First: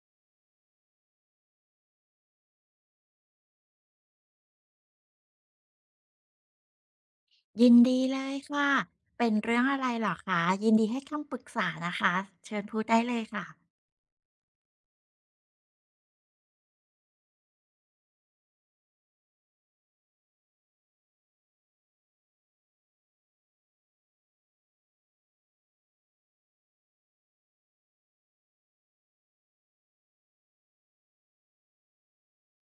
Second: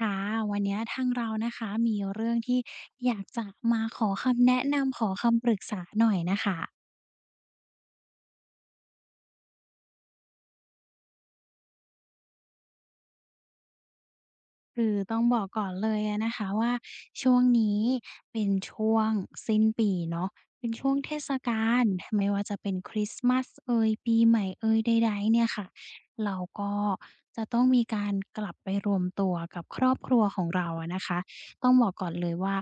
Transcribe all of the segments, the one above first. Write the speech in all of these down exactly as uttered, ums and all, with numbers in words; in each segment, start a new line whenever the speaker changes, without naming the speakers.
ค่ะวันเนี้ยทางเรานะคะมีเรื่องที่อยากจะมาขอคำแนะนำขอคำปรึกษาหน่อยน่ะค่ะ
ยินดีเลยค่ะ เป็นเรื่องอะไรเหรอคะยินดีให้คำปรึกษานะคะ เชิญพูดได้เลยค่ะ
คือต้องบอกก่อนเลยอะนะคะว่าช่วงนี้เป็นช่วงสิ้นปีเนาะเป็นช่วงเทศกาลไม่ว่าจะเป็นคริสต์มาสเอยปีใหม่เอยใดๆเนี่ยค่ะเราก็จะต้องมีการกลับไปรวมตัวกับครอบครัวของเราอะนะคะต้องบอกก่อนเลยว่า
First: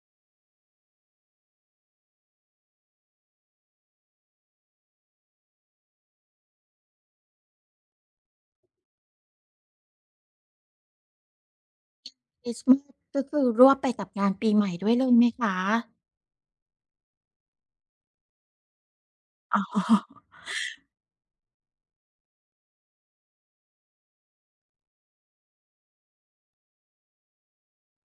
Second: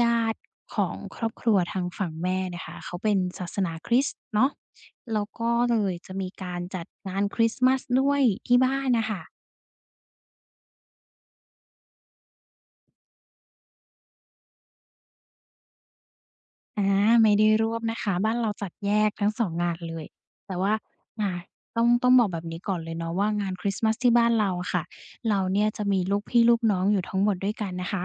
ญาติของครอบครัวทางฝั่งแม่เนี่ยค่ะเขาเป็นศาสนาคริสต์เนาะแล้วก็เลยจะมีการจัดงานคริสต์มาสด้วยที่บ้านน่ะค่ะ
คริสต์มาสก็คือรวบไปกับงานปีใหม่ด้วยเลยไหมคะ
อาไม่ได้ร่วมนะคะบ้านเราจัดแยกทั้งสอง
อ๋
งาน
อ
เลยแต่ว่าอ่าต้องต้องบอกแบบนี้ก่อนเลยเนาะว่างานคริสต์มาสที่บ้านเราอะค่ะเราเนี่ยจะมีลูกพี่ลูกน้องอยู่ทั้งหมดด้วยกันนะคะ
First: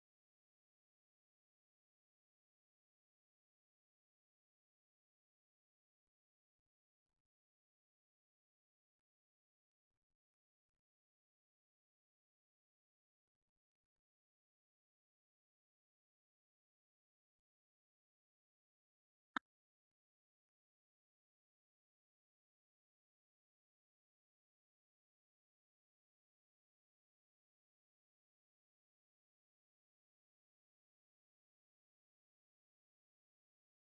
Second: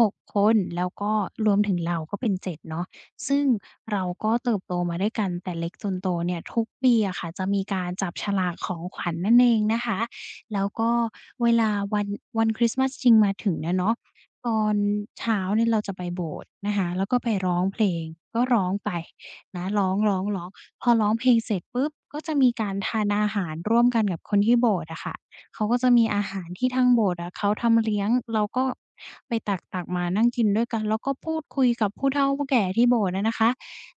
หกคนแล้วก็รวมถึงเราก็เป็นเจ็ดเนาะซึ่งเราก็เติบโตมาด้วยกันแต่เล็กจนโตเนี่ยทุกปีอะค่ะจะมีการจับฉลากของขวัญนั่นเองนะคะแล้วก็เวลาวันวันคริสต์มาสจริงมาถึงเนี่ยเนาะ ตอนเช้าเนี่ยเราจะไปโบสถ์นะคะแล้วก็ไปร้องเพลงก็ร้องไปนะร้องร้องร้องพอร้องเพลงเสร็จปุ๊บก็จะมีการทานอาหารร่วมกันกับคนที่โบสถ์อะค่ะเขาก็จะมีอาหารที่ทางโบสถ์อะเขาทำเลี้ยงเราก็ไปตักตักมานั่งกินด้วยกันแล้วก็พูดคุยกับผู้เฒ่าผู้แก่ที่โบสถ์อะนะคะ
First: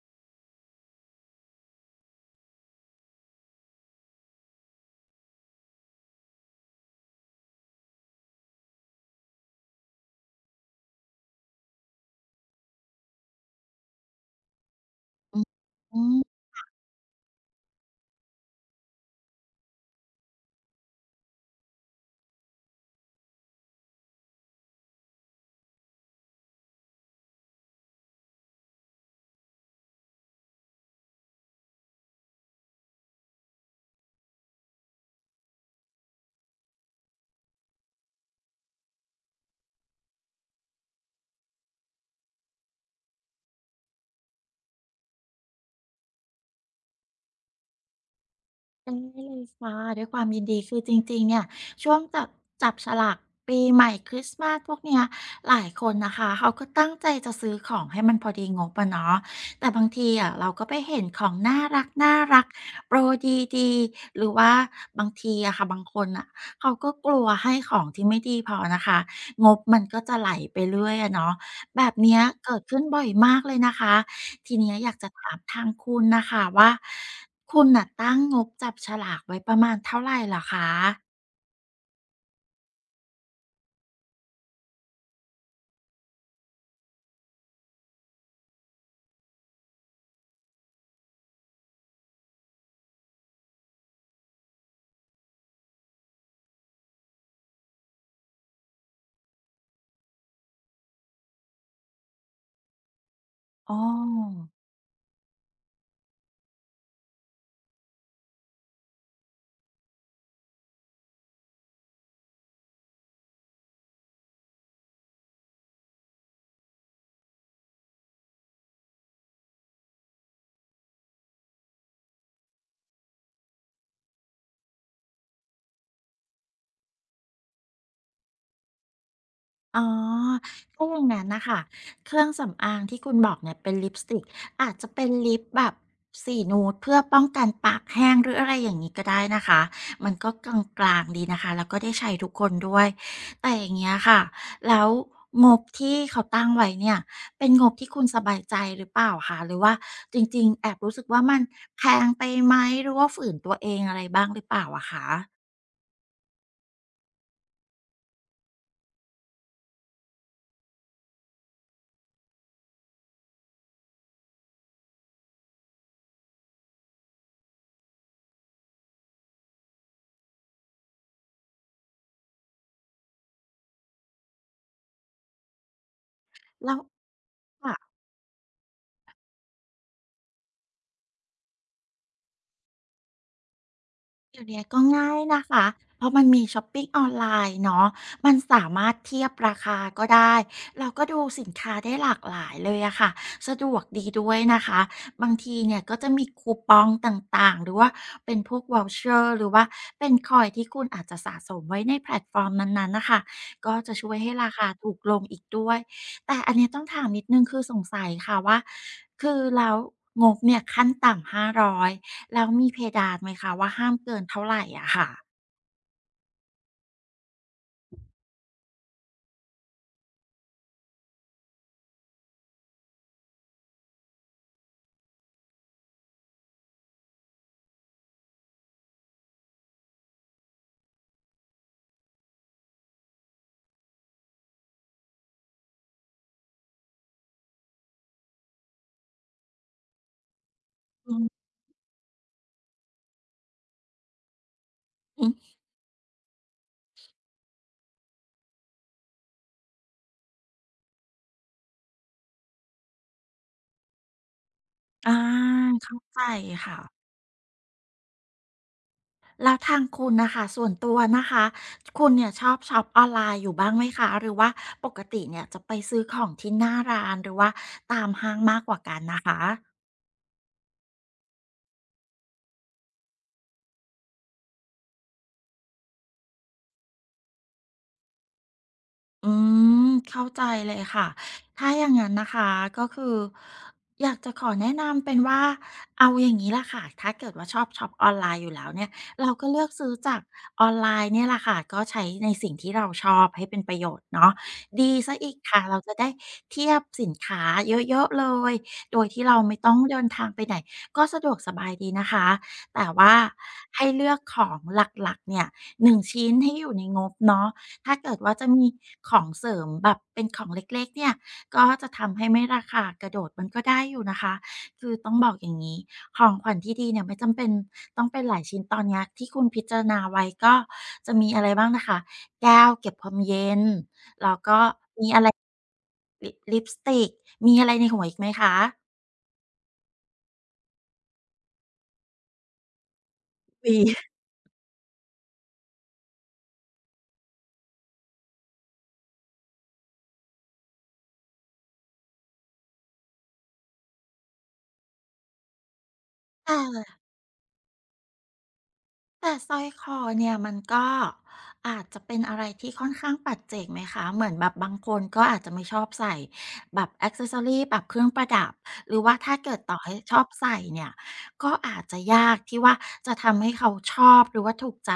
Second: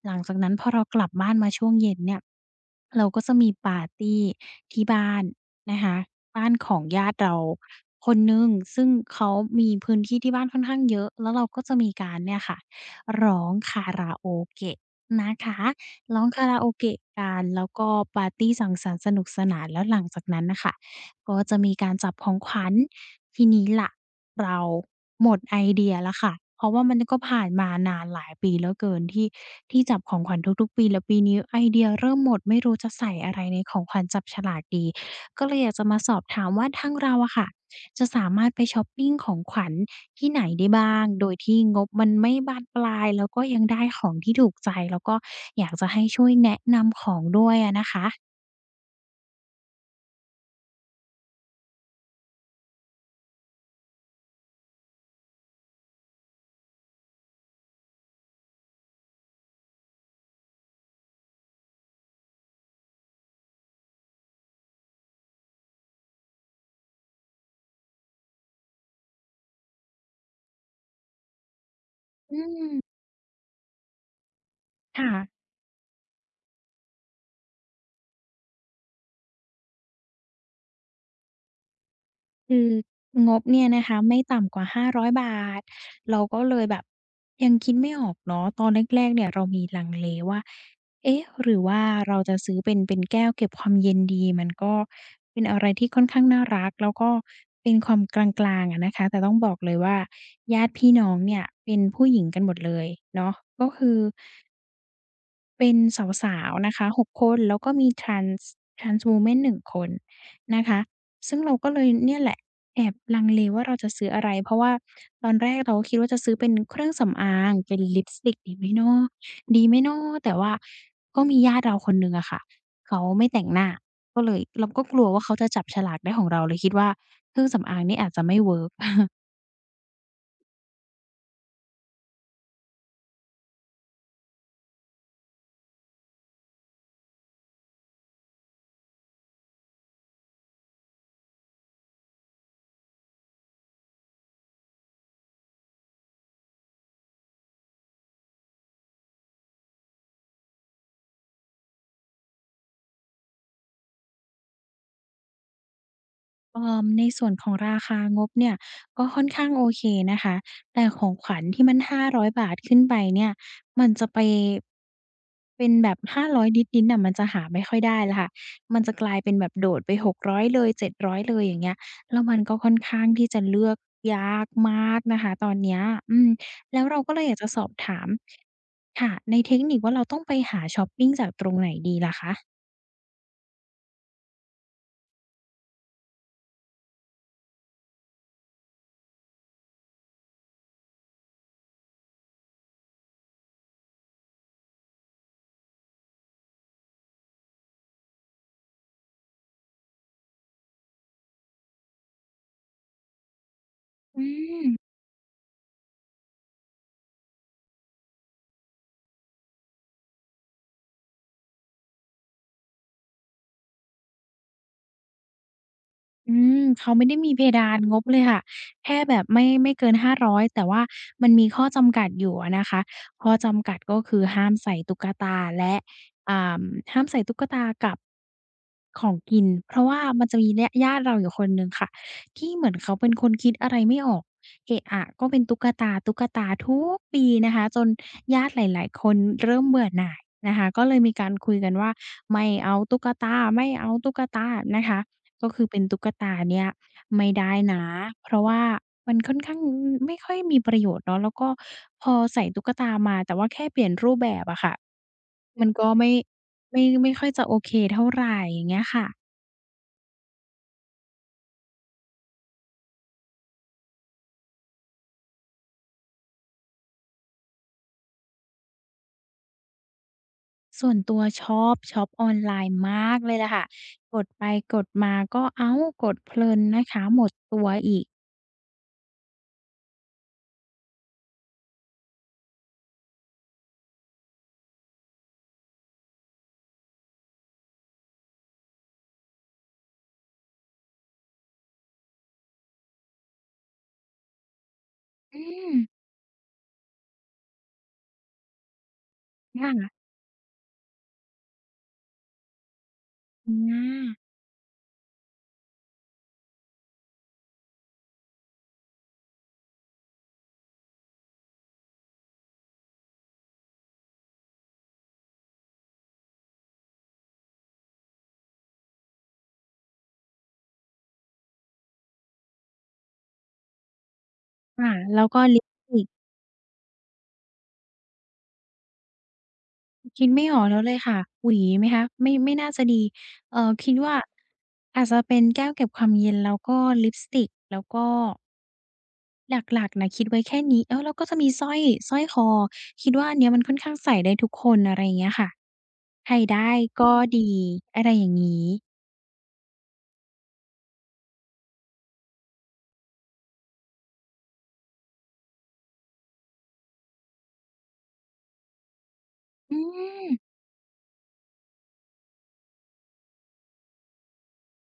หลังจากนั้นพอเรากลับบ้านมาช่วงเย็นเนี่ยเราก็จะมีปาร์ตีที่บ้าน นะคะบ้านของญาติเราคนหนึ่งซึ่งเขามีพื้นที่ที่บ้านค่อนข้างเยอะแล้วเราก็จะมีการเนี่ยค่ะร้องคาราโอเกะนะ
อ
คะ
ื
ร้อง
ม
คาราโอเกะกันแล้วก็ปาร์ตีสังสรรค์สนุกสนานแล้วหลังจากนั้นน่ะค่ะก็จะมีการจับของขวัญทีนี้ล่ะเราหมดไอเดียแล้วค่ะเพราะว่ามันก็ผ่านมานานหลายปีเหลือเกินที่ที่จับของขวัญทุกๆปีแล้วปีนี้ไอเดียเริ่มหมดไม่รู้จะใส่อะไรในของขวัญจับฉลากดี ก็เลยอยากจะมาสอบถามว่าทางเราอะค่ะจะสามารถไปชอปปิงของขวัญที่ไหนได้บ้างโดยที่งบมันไม่บานปลายแล้วก็ยังได้ของที่ถูกใจแล้วก็อยากจะให้ช่วยแนะนำของด้วยอะนะคะ
ได้เลยค่ะด้วยความยินดีคือจริงๆเนี่ยช่วงจับจับฉลากปีใหม่คริสต์มาสพวกเนี้ยหลายคนนะคะเขาก็ตั้งใจจะซื้อของให้มันพอดีงบอะเนาะแต่บางทีอะเราก็ไปเห็นของน่ารักๆโปรดีๆหรือว่าบางทีอะค่ะบางคนน่ะเขาก็กลัวให้ของที่ไม่ดีพอนะคะงบมันก็จะไหลไปเรื่อยอะเนาะแบบเนี้ย
อื
เกิดขึ้น
ม
บ่อยมากเลยนะคะ ทีเนี้ยอยากจะ
ค่ะ
ถามทางคุณนะคะว่าคุณน่ะตั้งงบจับฉลากไว้ประมาณเท่าไรเหรอคะ
คืองบเนี่ยนะคะไม่ต่ำกว่าห้าร้อยห้าร้อยเราก็เลยแบบยังคิดไม่ออกเนาะตอนแรกๆเนี่ยเรามีลังเลว่าเอ๊ะหรือว่าเราจะซื้อเป็นเป็นแก้วเก็บความเย็นดีมันก็เป็นอะไรที่ค่อนข้างน่ารักแล้วก็เป็นความกลางๆอะนะคะแต่ต้องบอกเลยว่าญาติพี่น้องเนี่ยเป็นผู้หญิงกันหมดเลยเนาะก็
อ้อ
คือ เป็นสาวๆนะคะหกคนแล้วก็มี trans trans woman หนึ่งคนนะคะซึ่งเราก็เลยเนี่ยแหละแอบลังเลว่าเราจะซื้ออะไรเพราะว่าตอนแรกเราก็คิดว่าจะซื้อเป็นเครื่องสำอางเป็นลิปสติกดีไหมเนาะดีไหมเนาะแต่ว่าก็มีญาติเราคนหนึ่งอะค่ะเขาไม่แต่งหน้าก็เลยเราก็กลัวว่าเขาจะจับฉลากได้ของเราเลยคิดว่าเครื่องสำอางนี่อาจจะไม่เวิร์ก
อ๋อถ้าอย่างงั้นนะคะ เครื่องสำอางที่คุณบอกเนี่ยเป็นลิปสติกอาจจะเป็นลิปแบบสีนูดเพื่อป้องกันปากแห้งหรืออะไรอย่างนี้ก็ได้นะคะมันก็กลางๆดีนะคะแล้วก็ได้ใช้ทุกคนด้วยแต่อย่างเงี้ยค่ะแล้วงบที่เขาตั้งไว้เนี่ยเป็นงบที่คุณสบายใจหรือเปล่าคะหรือว่าจริงๆแอบรู้สึกว่ามันแพงไปไหมหรือว่าฝืนตัวเองอะไรบ้างหรือเปล่าอะคะ
เอ่อในส่วนของราคางบเนี่ยก็ค่อนข้างโอเคนะคะแต่ของขวัญที่มันห้าร้อยบาทขึ้นไปเนี่ยมันจะไปเป็นแบบห้าร้อยนิดๆน่ะมันจะหาไม่ค่อยได้แล้วค่ะมันจะกลายเป็นแบบโดดไปหกร้อยเลยเจ็ดร้อยเลยอย่างเงี้ยแล้วมันก็ค่อนข้างที่จะเลือกยากมากนะคะตอนเนี้ยอืม
แล้ว
แล้วเราก็เลยอยากจะสอบถามค่ะในเทคนิคว่าเราต้องไปหาช็อปปิงจากตรงไหนดีล่ะคะ
เดี๋ยวนี้ก็ง่ายนะคะ เพราะมันมีช้อปปิงออนไลน์เนาะมันสามารถเทียบราคาก็ได้ เราก็ดูสินค้าได้หลากหลายเลยอะค่ะ สะดวกดีด้วยนะคะ บางทีเนี่ยก็จะมีคูปองต่างๆ หรือว่าเป็นพวก voucher หรือว่าเป็นคอยที่คุณอาจจะสะสมไว้ในแพลตฟอร์มนั้นๆ นะคะ ก็จะช่วย
อื
ให้ราคา
ม
ถูกลงอีกด้วย แต่อันเนี้ยต้องถามนิดนึงคือสงสัยค่ะว่าคือแล้วงบเนี่ยขั้นต่ำห้าร้อย แล้วมีเพดานไหมคะว่าห้ามเกินเท่าไรอะค่ะ
อืมเขาไม่ได้มีเพดานงบเลยค่ะแค่แบบไม่ไม่เกินห้าร้อยแต่ว่ามันมีข้อจำกัดอยู่อะนะคะข้อจำกัดก็คือห้ามใส่ตุ๊กตาและอ่าห้ามใส่ตุ๊กตากับของกินเพราะว่ามันจะมีญาญาติเราอยู่คนหนึ่งค่ะที่เหมือนเขาเป็นคนคิดอะไรไม่ออกเอะอะก็เป็นตุ๊กตาตุ๊กตาทุกปีนะคะจนญาติหลายๆคนเริ่มเบื่อหน่ายนะคะก็เลยมี
อื
การ
ม
คุยกันว่าไม่เอาตุ๊กตาไม่เอาตุ๊กตานะคะ
ออ
ก็คือเป็นตุ๊กตาเนี่ยไม่ได้นะเพราะว่ามันค่อนข้างอไม่ค่อยมีประโยชน์เนาะแล้วก็พอใส่ตุ๊กตามาแต่ว่าแค่เปลี่ยนรูปแบบอะค่ะ
อา
มันก็
เข้า
ไม่
ใจ
ไม่
ค่ะ
ไม่ค่อยจะโอเคเท่าไรอย่างเงี้ยค่ะ
แล้วทางคุณน่ะค่ะส่วนตัวนะคะคุณเนี่ยชอบช็อปออนไลน์อยู่บ้างไหมคะหรือว่าปกติเนี่ยจะไปซื้อของที่หน้าร้านหรือว่าตามห้างมากกว่ากันนะคะ
ส่วนตัวชอบช็อปออนไลน์มากเลยแหละค่ะกดไปกดมาก็อ้าวกดเพลินนะคะหมดตัวอีก
อืมเข้าใจเลยค่ะถ้าอย่างนั้นนะคะก็คืออยากจะขอแนะนำเป็นว่าเอาอย่างนี้ล่ะค่ะถ้าเกิดว่าชอบช็อปออนไลน์อยู่แล้วเนี่ยเราก็เลือกซื้อจากออนไลน์เนี่ยล่ะค่ะก็ใช้ในสิ่งที่เราชอบให้เป็นประโยชน์เนาะดีเสียอีก
อื
ค่ะ
ม
เราจะได้เทียบสินค้าเยอะๆเลยโดยที่เราไม่ต้อง
ค่ะ
เดินทางไปไหนก็สะดวกสบายดีนะคะแต่ว่า
อ
ให้เลื
า
อกของหลักๆเนี่ยหนึ่งชิ้นให้อยู่ในงบเนาะ ถ้าเกิดว่าจะมีของเสริมแบบเป็นของเล็กๆเนี่ย ก็จะทำให้ไม่ราคากระโดดมันก็ได้อยู่นะคะ คือต้องบอกอย่างงี้ ของขวัญที่ดีเนี่ยไม่จำเป็นต้องเป็นหลายชิ้นตอนเนี้ยที่คุณพิจารณาไว้ก็จะมีอะไรบ้างนะคะ แก้วเก็บความเย็น แล้วก็
ค่ะ
มีอะ
แล้ว
ไร
ก็ลิปสติก
ลิลิปสติก มีอะไรในหัวอีกไหมคะ
คิดไม่ออกแล้วเลยค่ะ หวีไหมคะ ไม่ไม่น่าจะดีเอ่อ
มี
คิดว่าอาจจะเป็นแก้วเก็บความเย็นแล้วก็ลิปสติกแล้วก็หลักๆน่ะคิดไว้แค่นี้เออแล้วก็จะมีสร้อยสร้อยคอคิดว่าอันเนี้ยมันค่อนข้างใส่ได้ทุกคนอะไรอย่างเงี้ยค่ะใครได้
ค่ะ
ก็ดีอะไรอย่างงี้
แต่สร้อยคอเนี่ยมันก็อาจจะเป็นอะไรที่ค่อนข้างปัจเจกไหมคะเหมือนแบบบางคนก็อาจจะไม่ชอบใส่แบบอ็อกเซสซอรีแบบเครื่องประดับหรือว่าถ้าเกิด
อื
ต่อให้ชอบ
ม
ใส่เนี่ยก็อาจจะยากที่ว่าจะทำให้เขาชอบหรือว่าถูกใจ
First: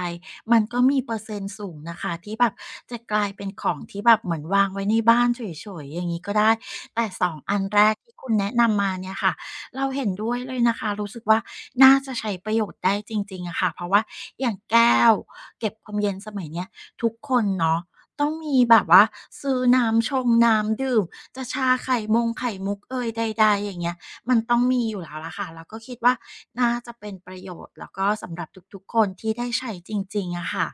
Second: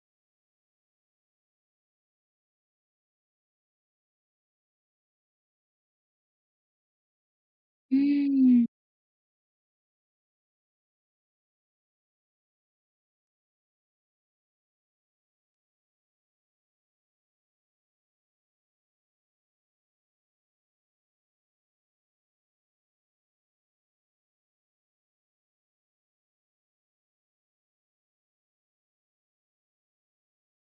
มันก็มีเปอร์เซ็นต์สูงนะคะที่แบบจะกลายเป็นของที่แบบเหมือนวางไว้ในบ้านเฉยๆอย่างนี้ก็ได้แต่สองอันแรก
อื
ที่คุณแนะ
ม
นำมาเนี่ยค่ะ เราเห็นด้วยเลยนะคะรู้สึกว่าน่าจะใช้ประโยชน์ได้จริงๆอะค่ะเพราะว่าอย่างแก้วเก็บความเย็นสมัยเนี้ยทุกคนเนาะต้องมีแบบว่าซื้อน้ำชงน้ำดื่มจะชาไข่มงไข่มุกเอยใดๆอย่างเงี้ยมันต้องมีอยู่แล้วล่ะค่ะแล้วก็คิดว่าน่าจะเป็นประโยชน์แล้วก็สำหรับทุกๆคนที่ได้ใช้จริงๆอะค่ะ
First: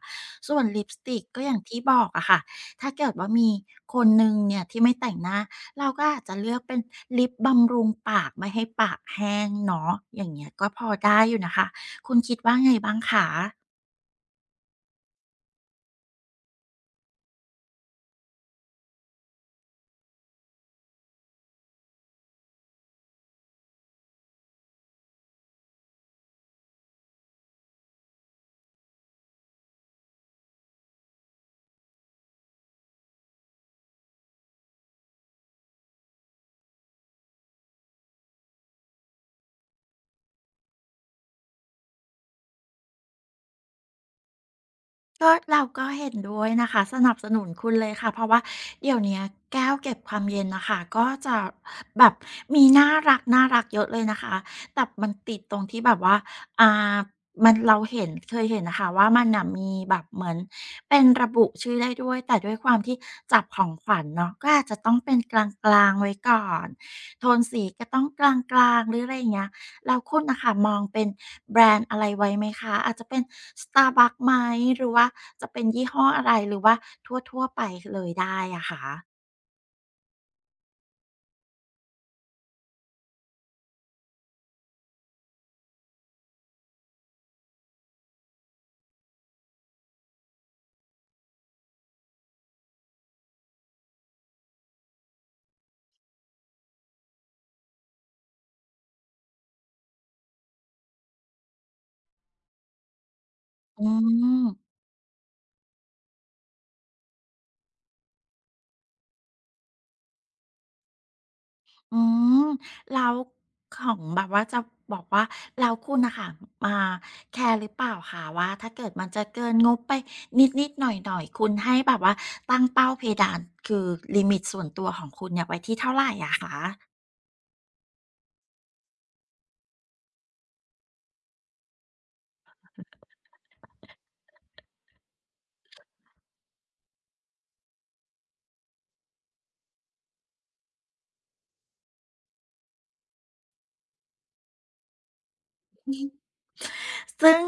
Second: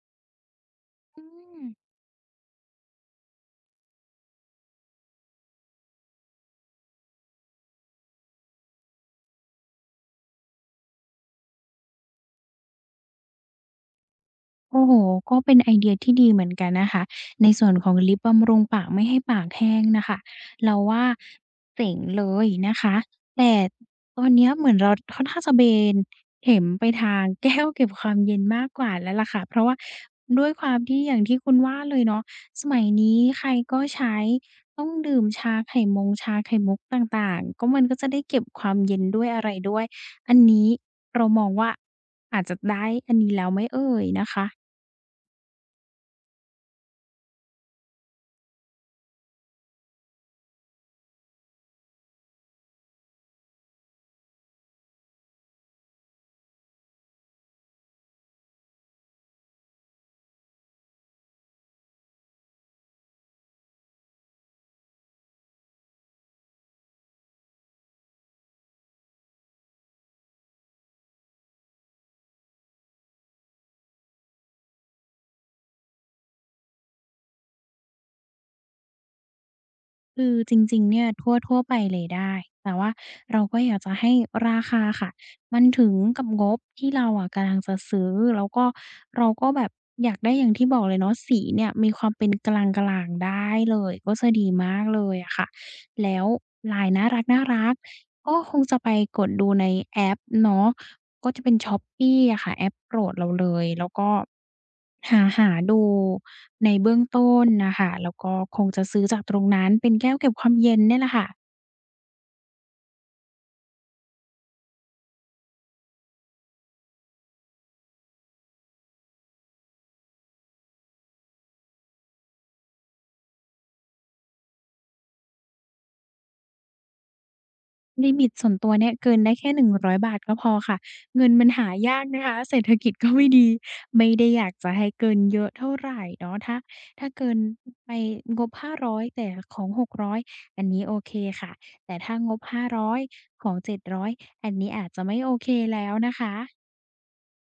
ส่วนลิปสติ
อื
กก็อย่าง
ม
ที่บอกอะค่ะถ้าเกิดว่ามีคนหนึ่งเนี่ยที่ไม่แต่งหน้า เราก็อาจจะเลือกเป็นลิปบำรุงปากไม่ให้ปากแห้งเนาะอย่างเงี้ยก็พอได้อยู่นะคะคุณคิดว่าไงบ้างคะ
โอ้โฮก็เป็นไอเดียที่ดีเหมือนกันนะคะ ในส่วนของลิปบำรุงปากไม่ให้ปากแห้งน่ะค่ะเราว่าเจ๋งเลยนะคะ แต่ตอนเนี้ยเหมือนเราค่อนข้างจะเบนเข็มไปทางแก้วเก็บความเย็นมากกว่าแล้วล่ะค่ะเพราะว่าด้วยความที่อย่างที่คุณว่าเลยเนาะสมัยนี้ใครก็ใช้ต้องดื่มชาไข่มงชาไข่มุกต่างๆก็มันก็จะได้เก็บความเย็นด้วยอะไรด้วยอันนี้เรามองว่าอาจจะได้อันนี้แล้วไหมเอ่ยนะคะ
ก็เราก็เห็นด้วยนะคะสนับสนุนคุณเลยค่ะเพราะว่าเดี๋ยวเนี้ยแก้วเก็บความเย็นนะคะก็จะแบบมีน่ารักน่ารักเยอะเลยนะคะแต่มันติดตรงที่แบบว่าอ่ามันเราเห็นเคยเห็นนะคะว่ามันนะมีแบบเหมือนเป็นระบุชื่อได้ด้วยแต่ด้วยความที่จับของขวัญเนาะก็อาจจะต้องเป็นกลางๆไว้ก่อนโทนสีก็ต้องกลางๆหรืออะไรอย่างเงี้ย แล้วคุณน่ะค่ะมองเป็นแบรนด์อะไรไว้ไหมคะอาจจะเป็น Starbucks ไหมหรือว่าจะเป็นยี่ห้ออะไรหรือว่าทั่วๆไปเลยได้อะคะ
คือจริงๆเนี่ยทั่วทั่วไปเลยได้ แต่ว่าเราก็อยากจะให้ราคาค่ะมันถึงกับงบที่เราอะกำลังจะซื้อแล้วก็เราก็แบบอยากได้อย่างที่บอกเลยเนาะสีเนี่ยมีความเป็นกลางๆได้เลยก็จะดีมากเลยอะค่ะแล้วลายน่ารักๆก็คงจะไปกดดูในแอปเนาะก็จะเป็น Shopee อะค่ะแอปโปรดเราเลย
อื
แล้วก็
ม
หาหาดูในเบื้องต้นน่ะค่ะแล้วก็คงจะซื้อจากตรงนั้นเป็นแก้วเก็บความเย็นเนี่ยแหละค่ะ
อืมแล้วของแบบว่าจะบอกว่าแล้วคุณน่ะค่ะอ่าแคร์หรือเปล่าคะว่าถ้าเกิดมันจะเกินงบไปนิดๆหน่อยๆคุณให้แบบว่าตั้งเป้าเพดานคือลิมิตส่วนตัวของคุณเนี่ยไว้ที่เท่าไรอะคะ
ลิมิตส่วนตัวเนี่ยเกินได้แค่หนึ่งร้อยบาทก็พอค่ะเงินมันหายากนะคะเศรษฐกิจก็ไม่ดีไม่ได้อยากจะให้เกินเยอะเท่าไรเนาะถ้าถ้าเกินไปงบห้าร้อยแต่ของหกร้อยอยอันนี้โอเคค่ะแต่ถ้างบห้าร้อยของเจ็ดร้อยอยอันนี้อาจจะไม่โอเคแล้วนะคะ
ซึ่ง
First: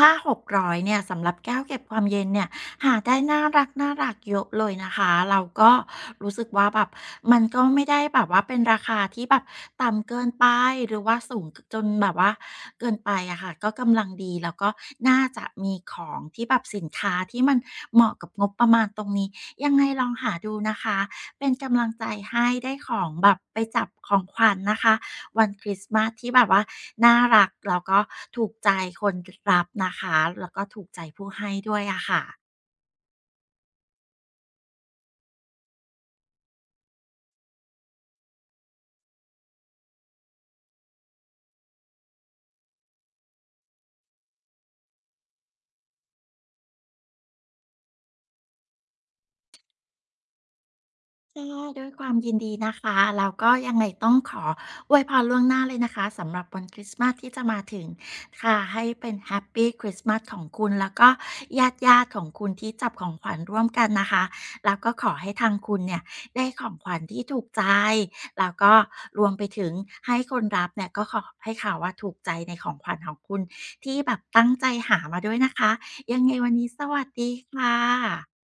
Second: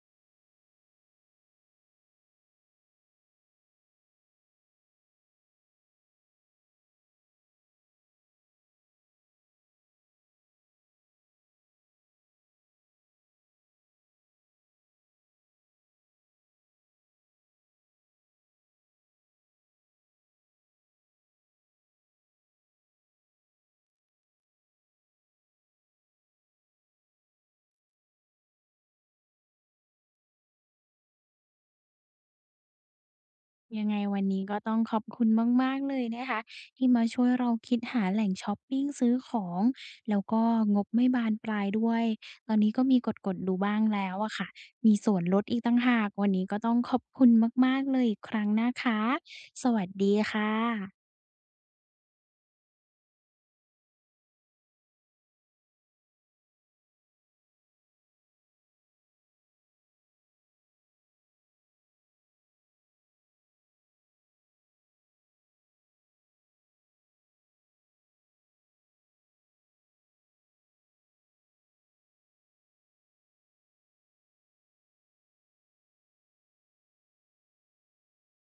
ถ้าหกร้อยเนี่ยสำหรับแก้วเก็บความเย็นเนี่ยหาได้น่ารักๆเยอะเลยนะคะเราก็รู้สึกว่าแบบมันก็ไม่ได้แบบว่าเป็นราคาที่แบบต่ำเกินไปหรือว่าสูงจนแบบว่าเกินไปอะค่ะก็กำลังดีแล้วก็น่าจะมีของที่แบบสินค้าที่มันเหมาะกับงบประมาณตรงนี้ยังไงลองหาดูนะคะเป็นกำลังใจให้ได้ของแบบไปจับของขวัญนะคะ วันคริสต์มาสที่แบบว่าน่ารักแล้วก็ถูกใจคนรับนะคะแล้วก็ถูกใจผู้ให้ด้วยอะค่ะ
ยังไงวันนี้ก็ต้องขอบคุณมากๆเลยนะคะที่มาช่วยเราคิดหาแหล่งชอปปิงซื้อของแล้วก็งบไม่บานปลายด้วยตอนนี้ก็มีกดๆดูบ้างแล้วอะค่ะมีส่วนลดอีกต่างหากวันนี้ก็ต้องขอบคุณมากๆเลยอีกครั้งนะคะสวัสดีค่ะ
ค่ะด้วยความยินดีนะคะแล้วก็ยังไงต้องขออวยพรล่วงหน้าเลยนะคะสำหรับวันคริสต์มาสที่จะมาถึงค่ะให้เป็นแฮปปี้คริสต์มาสของคุณแล้วก็ญาติญาติของคุณที่จับของขวัญร่วมกันนะคะแล้วก็ขอให้ทางคุณเนี่ยได้ของขวัญที่ถูกใจแล้วก็รวมไปถึงให้คนรับเนี่ยก็ขอให้เขาว่าถูกใจในของขวัญของคุณที่แบบตั้งใจหามาด้วยนะคะยังไงวันนี้สวัสดีค่ะ